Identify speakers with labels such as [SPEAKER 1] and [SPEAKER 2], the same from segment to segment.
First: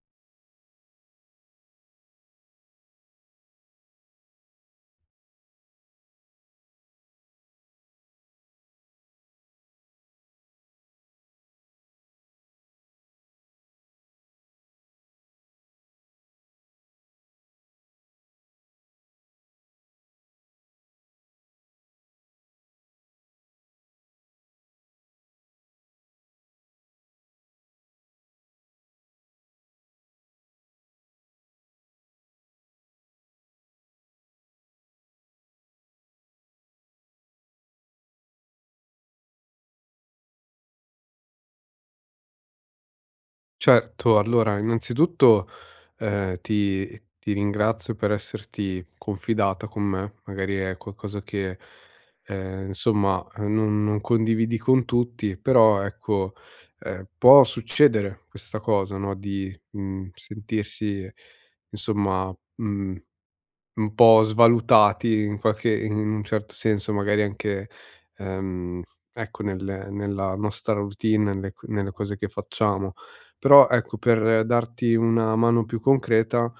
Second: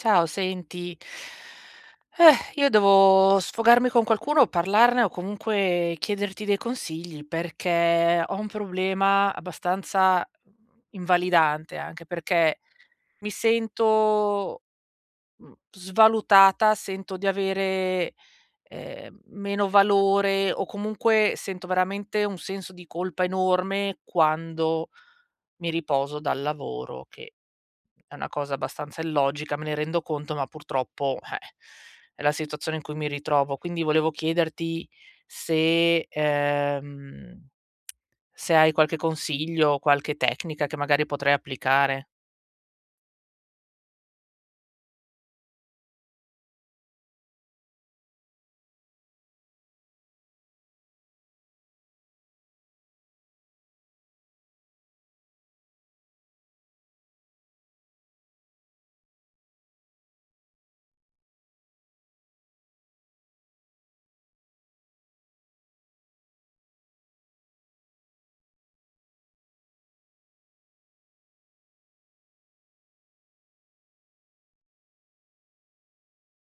[SPEAKER 1] Ciao, senti, eh, io devo sfogarmi con qualcuno, parlarne o comunque chiederti dei consigli, perché ho un problema abbastanza, mhmm, invalidante, anche perché mi sento, mhmm, svalutata, sento di avere, ehm, meno valore o comunque sento veramente un senso di colpa enorme quando mi riposo dal lavoro, che è una cosa abbastanza illogica, me ne rendo conto, ma purtroppo, eh, è la situazione in cui mi ritrovo. Quindi volevo chiederti se ehm, se hai qualche consiglio, qualche tecnica che magari potrei applicare.
[SPEAKER 2] Certo. Allora, innanzitutto, ehm, ti ti ringrazio per esserti confidata con me, magari è qualcosa che, ehm, insomma, uhm, non non condividi con tutti, però ecco, ehm, può succedere questa cosa, no, di, mhmm, sentirsi insomma, mhmm, un po' svalutati in qualche i in un certo senso, magari anche, ehm, ecco nelle nella nostra routine, nelle c nelle cose che facciamo. Però ecco, per darti una mano più concreta,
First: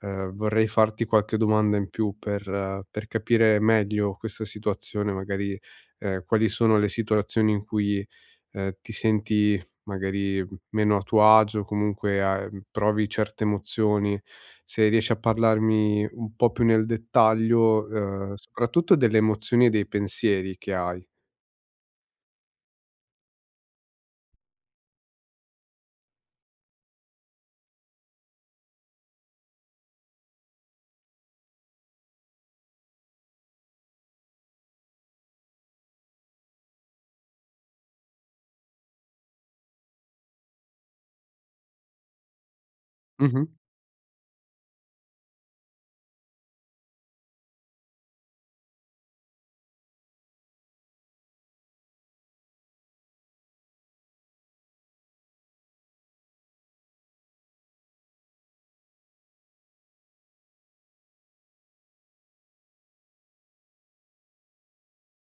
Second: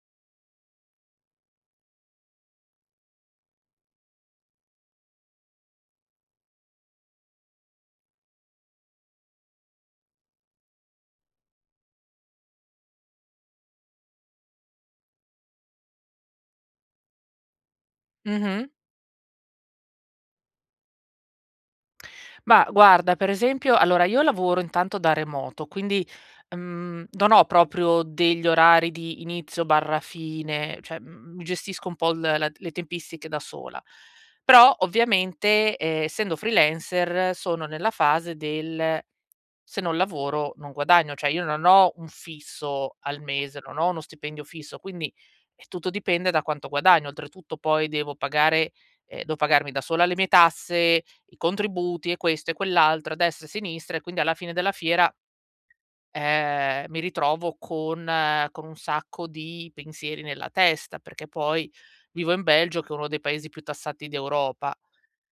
[SPEAKER 2] uhm, vorrei farti qualche domanda in più per per capire meglio questa situazione magari. Ehm, quali sono le situazioni in cui, ehm, ti senti magari meno a tuo agio o comunque a, ehm provi certe emozioni. Se riesci a parlarmi un po' più nel dettaglio, uhm,
[SPEAKER 1] Mh-mh.
[SPEAKER 2] soprattutto delle emozioni e dei pensieri che hai.
[SPEAKER 1] Bah, guarda, per esempio allora, io lavoro intanto da remoto quindi, uhm, non ho proprio degli orari di inizio/fine, cioè, mhmm, mi gestisco un po' l la le tempistiche da sola, però ovviamente, ehm, essendo freelancer sono nella fase del: "se non lavoro non guadagno." Cioè, io non ho un fisso al
[SPEAKER 2] Mh-mh.
[SPEAKER 1] mese, non ho uno stipendio fisso, quindi, eh, tutto dipende da quanto guadagno. Oltretutto poi devo pagare ehm, devo pagarmi da sola le mie tasse, i contributi e questo e quell'altro, a destra e sinistra e quindi alla fine della fiera ehm, mi ritrovo con con un sacco di pensieri nella testa, perché poi vivo in Belgio che è uno dei paesi più tassati d'Europa,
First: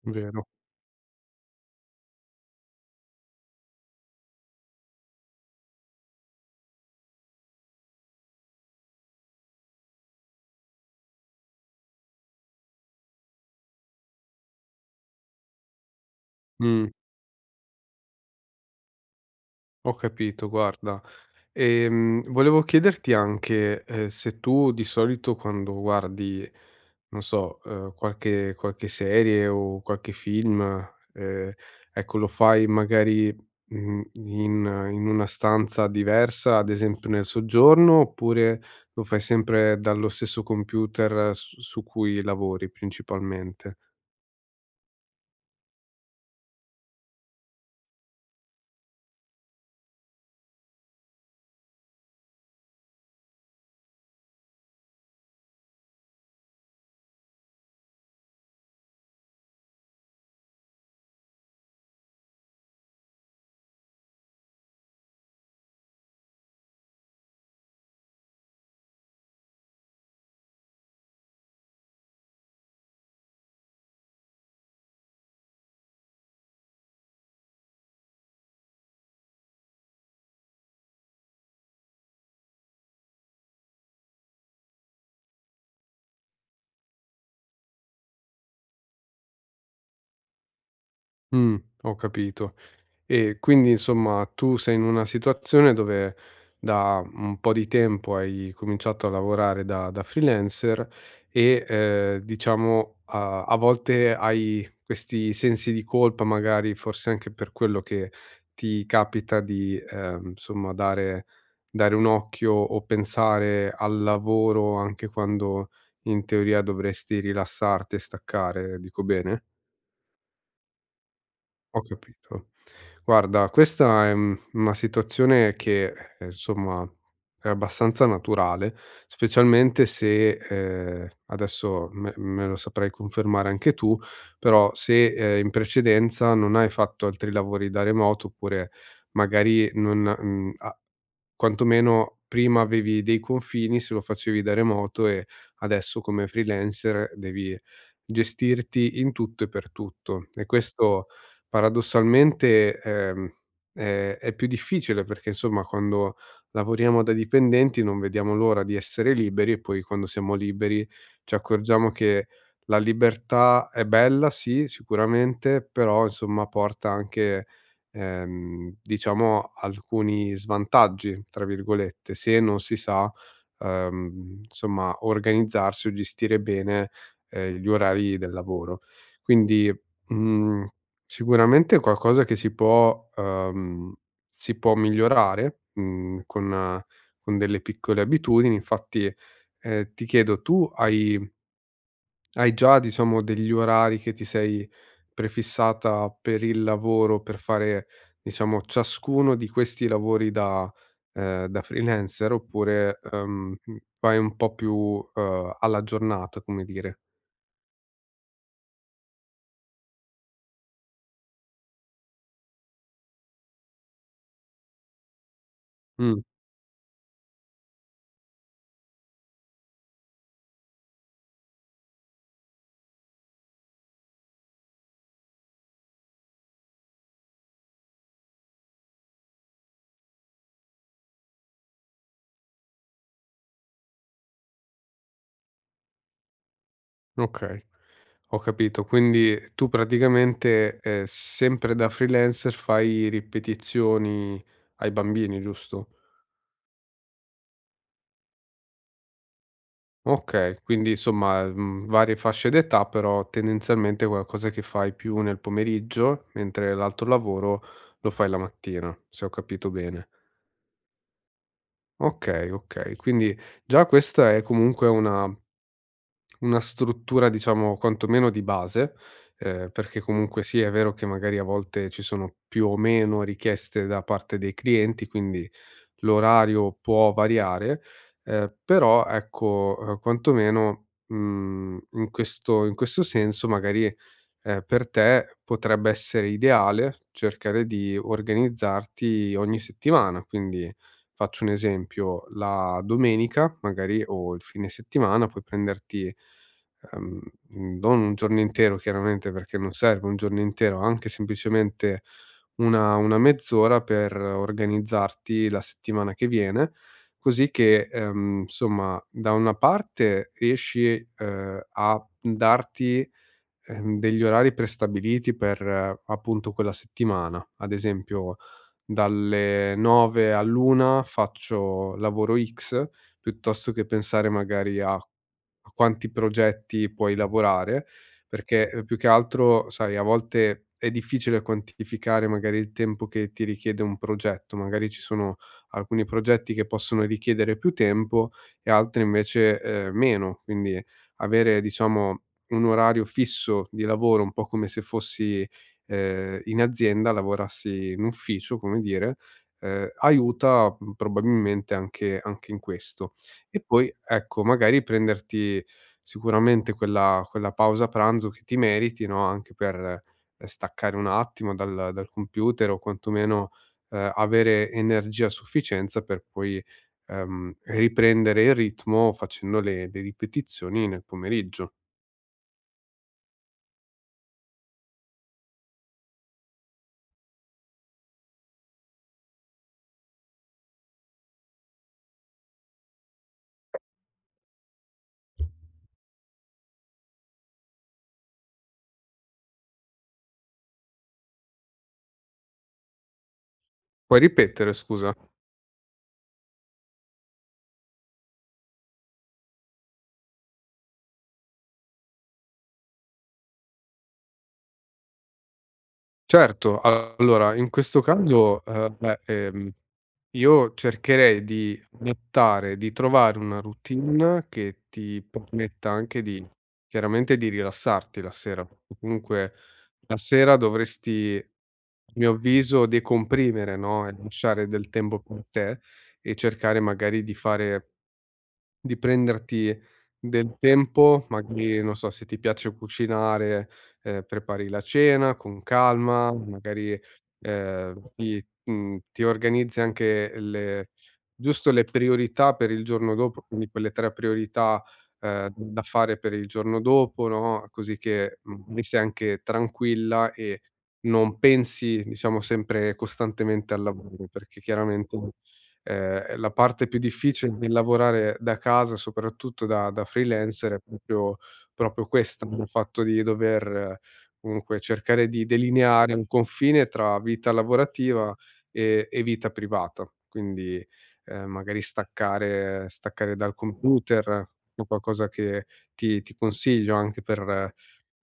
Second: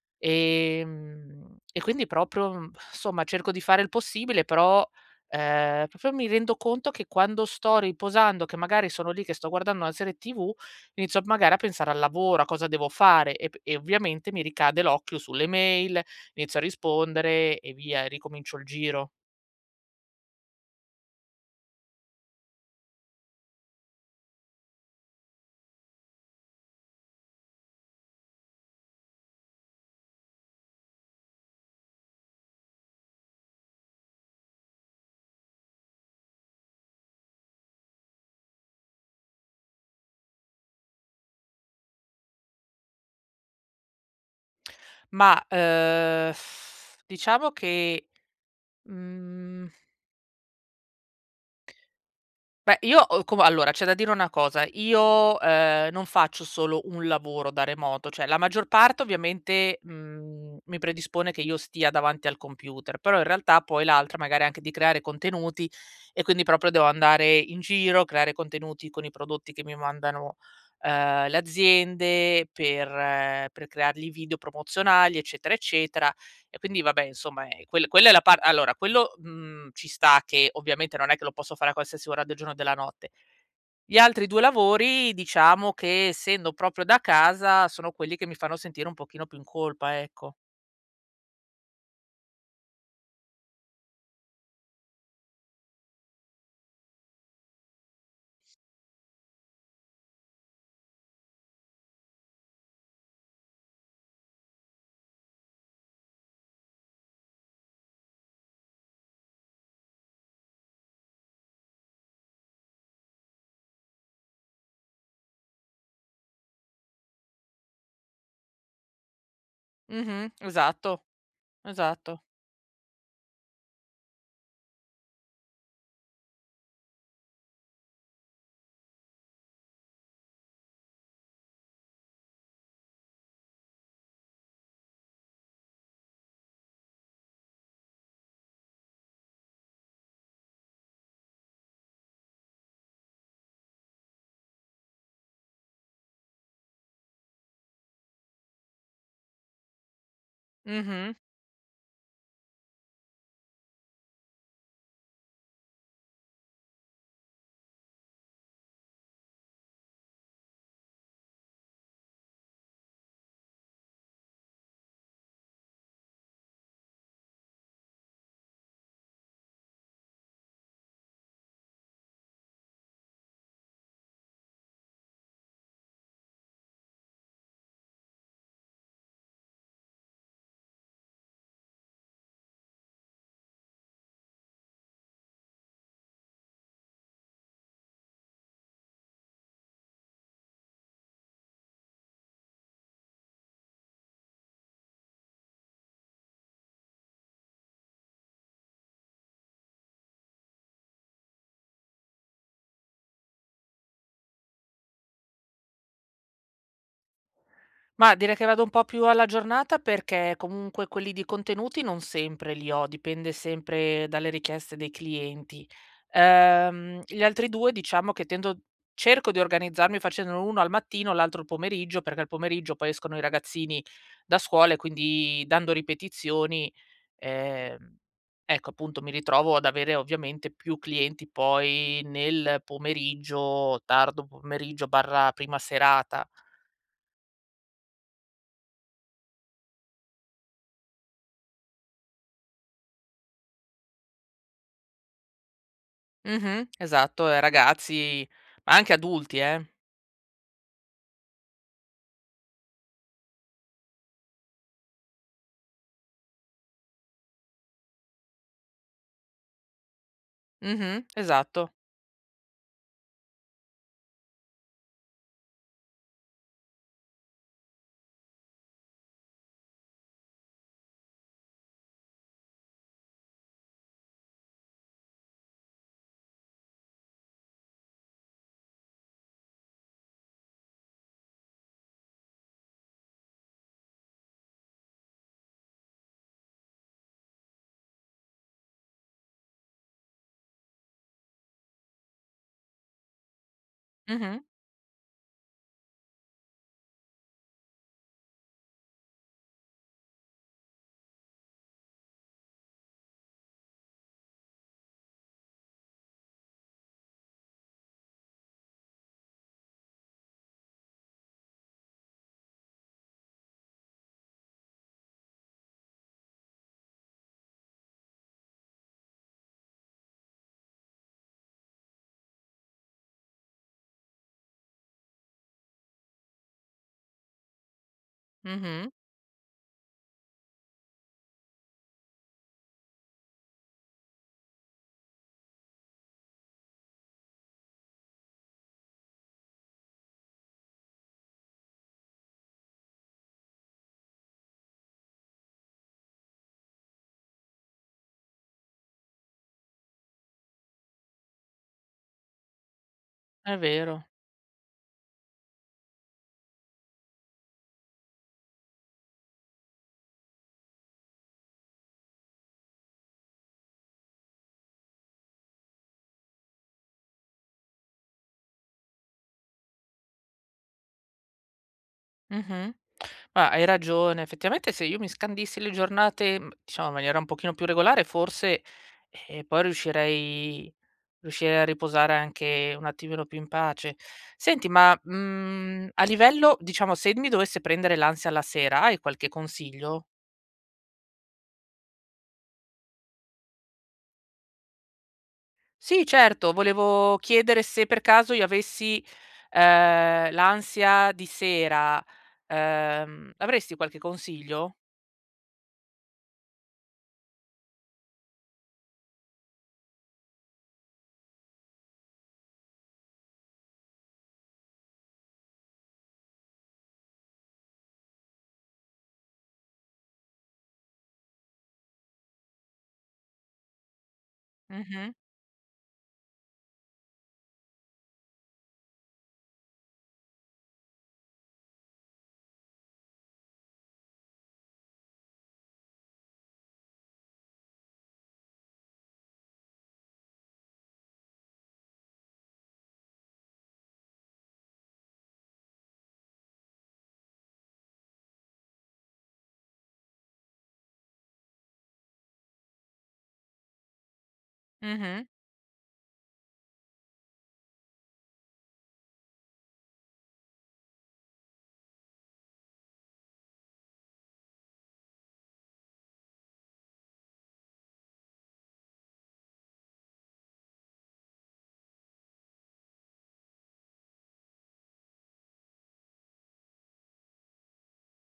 [SPEAKER 2] Vero.
[SPEAKER 1] ehm, e quindi proprio insomma, cerco di fare il possibile, però, ehm, proprio mi rendo conto che quando sto riposando, che magari sono lì che sto guardando la serie tv inizio a magari a pensare al lavoro, a cosa devo fare e p e ovviamente mi ricade l'occhio sulle mail, inizio a
[SPEAKER 2] Mh.
[SPEAKER 1] rispondere e via, e ricomincio il giro.
[SPEAKER 2] Ho capito, guarda. Ehm, volevo chiederti anche, uhm, se tu di solito quando guardi, non so, uhm, qualche qualche serie o qualche film, ehm, ecco lo fai magari, mhmm, in in una stanza diversa, ad esempio nel soggiorno, oppure lo fai sempre dallo stesso computer s su cui lavori principalmente?
[SPEAKER 1] Ma, uhm, diciamo che, mhmm beh io ho cu va allora c'è da dire una cosa, io, ehm, non faccio solo un lavoro da remoto, cioè la maggior parte ovviamente, mhmm, mi predispone che io stia davanti al computer, però in realtà poi l'altra magari anche di creare contenuti e quindi proprio devo andare in giro, creare contenuti con i prodotti che mi mandano, uhm, le aziende per per creargli video promozionali eccetera, eccetera; e quindi vabbè insomma, ehm, quel quella è la par allora quello, mhmm, ci sta che ovviamente non è che lo posso fare a qualsiasi ora del giorno e della notte. Gli altri 2 lavori diciamo che, essendo proprio da casa, sono quelli che mi fanno sentire un pochino più in colpa ecco.
[SPEAKER 2] Mh, ho capito. E quindi insomma tu sei in una situazione dove da un po' di tempo hai cominciato a lavorare da da freelancer e, ehm, diciamo a a volte hai questi sensi di colpa, magari forse anche per quello che ti capita di, ehm, insomma dare dare un occhio o pensare al lavoro anche quando in teoria dovresti rilassarti e staccare, dico bene?
[SPEAKER 1] Mh-mh. Esatto,
[SPEAKER 2] Ho
[SPEAKER 1] esatto.
[SPEAKER 2] capito. Guarda questa è, mhmm, una situazione che, ehm, insomma è abbastanza naturale, specialmente se, ehm, adesso me me lo saprai confermare anche tu, però se, ehm, in precedenza non hai fatto altri lavori da remoto oppure magari non, mhmm, a quantomeno prima avevi dei confini se lo facevi da remoto e adesso come freelancer devi gestirti in tutto e per tutto, e questo
[SPEAKER 1] Mh-mh.
[SPEAKER 2] paradossalmente, ehm, è è più difficile perché insomma quando lavoriamo da dipendenti non vediamo l'ora di essere liberi e poi quando siamo liberi ci accorgiamo che la libertà è bella, sì, sicuramente, però insomma porta anche, ehm, diciamo alcuni "svantaggi", tra virgolette, se non si sa, ehm, insomma organizzarsi o gestire bene, ehm, gli orari del lavoro. Quindi, mhmm, sicuramente qualcosa che si può, uhm, si può migliorare, mhmm, con con delle piccole abitudini, infatti, ehm, ti chiedo tu hai hai già, diciamo degli orari che ti sei prefissata per il lavoro, per fare, diciamo ciascuno di questi lavori da, ehm, da freelancer, oppure, ehm, mhmm, vai un po' più, uhm, alla giornata, come dire?
[SPEAKER 1] Mah direi che vado un po' più alla giornata perché, comunque, quelli di contenuti non sempre li ho, dipende sempre dalle richieste dei clienti.
[SPEAKER 2] Mh.
[SPEAKER 1] Ehm, gli altri 2 diciamo che tendo cerco di organizzarmi facendolo 1 al mattino l'altro al pomeriggio, perché al pomeriggio poi escono i ragazzini da scuola e quindi dando ripetizioni, ehm, ecco appunto mi ritrovo ad avere ovviamente più clienti poi nel pomeriggio, tardo pomeriggio/prima serata.
[SPEAKER 2] Okay. Ho capito, quindi tu praticamente, ehm, sempre da freelancer fai ripetizioni ai bambini, giusto?
[SPEAKER 1] Mh-mh. Esatto, ehm, ragazzi, ma anche adulti, eh.
[SPEAKER 2] Okay, quindi insomma, mhmm, varie fasce d'età però tendenzialmente qualcosa che fai più nel pomeriggio, mentre l'altro lavoro lo fai la mattina, se ho capito bene.
[SPEAKER 1] Mh-mh. Esatto.
[SPEAKER 2] Okay, okay, quindi già questa è comunque una una struttura diciamo quantomeno di base, ehm, perché comunque sia è vero che magari a volte ci sono più o meno richieste da parte dei clienti, quindi l'orario può variare, ehm, però ecco, uhm, quantomeno, mhmm, in questo in questo senso magari, ehm, per te potrebbe essere ideale cercare di organizzarti ogni settimana, quindi faccio un esempio: la domenica magari, o il
[SPEAKER 1] Mh-mh.
[SPEAKER 2] fine settimana puoi prenderti, ehm, mhmm, non un giorno intero chiaramente perché non serve un giorno intero, anche semplicemente una una mezz'ora per organizzarti la settimana che viene, così che, ehm, insomma da una parte riesci, ehm, a m darti, ehm, degli orari prestabiliti per appunto quella settimana, ad esempio dalle 9 all'1 faccio lavoro X, piuttosto che pensare magari a a quanti progetti puoi lavorare, perché
[SPEAKER 1] Mh-mh.
[SPEAKER 2] più che altro sai, a volte è difficile quantificare magari il tempo che ti richiede un progetto, magari ci sono alcuni progetti che possono richiedere più tempo e altri invece, ehm, meno. Quindi, avere diciamo un orario fisso di lavoro, un po' come se fossi, ehm, in azienda, lavorassi in ufficio, come dire, ehm, aiuta, mhmm, probabilmente anche anche in questo.
[SPEAKER 1] È
[SPEAKER 2] E poi
[SPEAKER 1] vero.
[SPEAKER 2] ecco, magari prenderti sicuramente quella quella pausa pranzo che ti meriti no, anche per staccare un attimo dal dal computer o quantomeno, ehm, avere energia a sufficienza per poi, ehm, riprendere il ritmo facendo le de ripetizioni nel pomeriggio.
[SPEAKER 1] Mh-mh. Ma hai ragione effettivamente se io mi scandissi le giornate, mhmm, diciamo in maniera un pochino più regolare forse, eh, poi riuscirei riuscirei a riposare anche un attimino più in pace. Senti ma, mhmm, a livello diciamo se d mi dovesse prendere l'ansia la sera, hai qualche consiglio?
[SPEAKER 2] Puoi ripetere, scusa?
[SPEAKER 1] Sì, certo. Volevo chiedere se per caso io avessi, ehm, l'ansia di sera, ehm, avresti qualche consiglio?
[SPEAKER 2] Certo. Allora in questo caso, ehm, beh, ehm, io cercherei di buttare di trovare una routine che ti permetta anche di chiaramente di rilassarti la sera. O comunque la sera dovresti a mio avviso decomprimere no, e lasciare del
[SPEAKER 1] Mh-mh.
[SPEAKER 2] tempo con te e cercare magari di fare di prenderti del tempo, magari non so se ti piace cucinare, ehm, prepari la cena con calma, magari, ehm, ti, mhmm, ti organizzi anche le giusto le priorità per il giorno dopo, quindi quelle tre priorità, ehm, da fare per il giorno dopo no, così che, mhmm, mi sei anche tranquilla e non pensi diciamo sempre costantemente al lavoro. Perché
[SPEAKER 1] Mh-mh.
[SPEAKER 2] chiaramente, ehm, la parte più difficile, nel lavorare da casa soprattutto da da freelancer, è proprio- proprio questo, il fatto di dover comunque cercare di delineare un confine tra vita lavorativa e e vita privata. Quindi, ehm, magari staccare, staccare dal computer o qualcosa che ti ti consiglio anche per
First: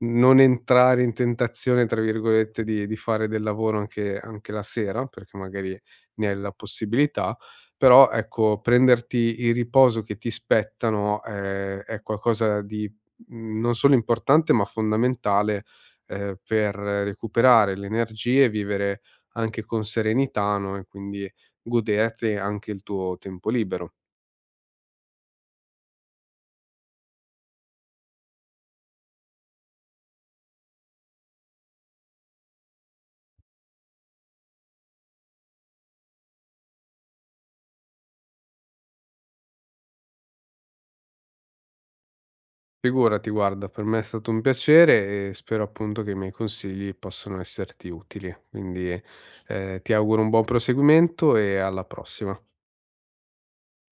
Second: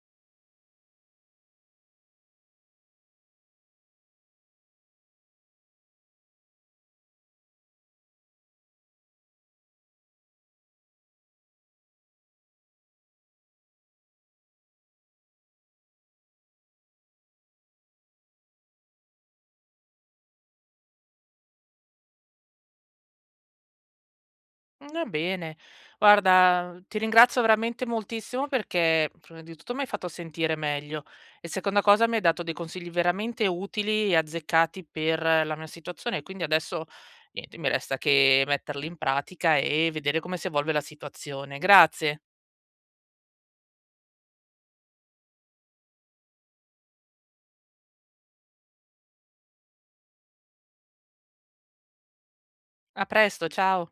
[SPEAKER 2] non entrare in tentazione tra virgolette di di fare del lavoro anche anche la sera perché magari ne hai la possibilità. Però ecco prenderti il riposo che ti spetta no, è è qualcosa di non solo importante ma fondamentale, ehm, per recuperare le energie e vivere anche con serenità no e quindi goderti anche il tuo tempo libero.
[SPEAKER 1] Va bene. Guarda, ti ringrazio veramente moltissimo perché prima di tutto mi hai fatto sentire meglio e seconda cosa mi hai dato dei consigli veramente utili e azzeccati per la mia situazione e quindi adesso niente mi resta che metterli in pratica e vedere come si evolve la situazione. Grazie.
[SPEAKER 2] Figurati guarda. Per me è stato un piacere e spero appunto che i miei consigli possano esserti utili, quindi, ehm, ti auguro un buon proseguimento e alla prossima.
[SPEAKER 1] A presto, ciao.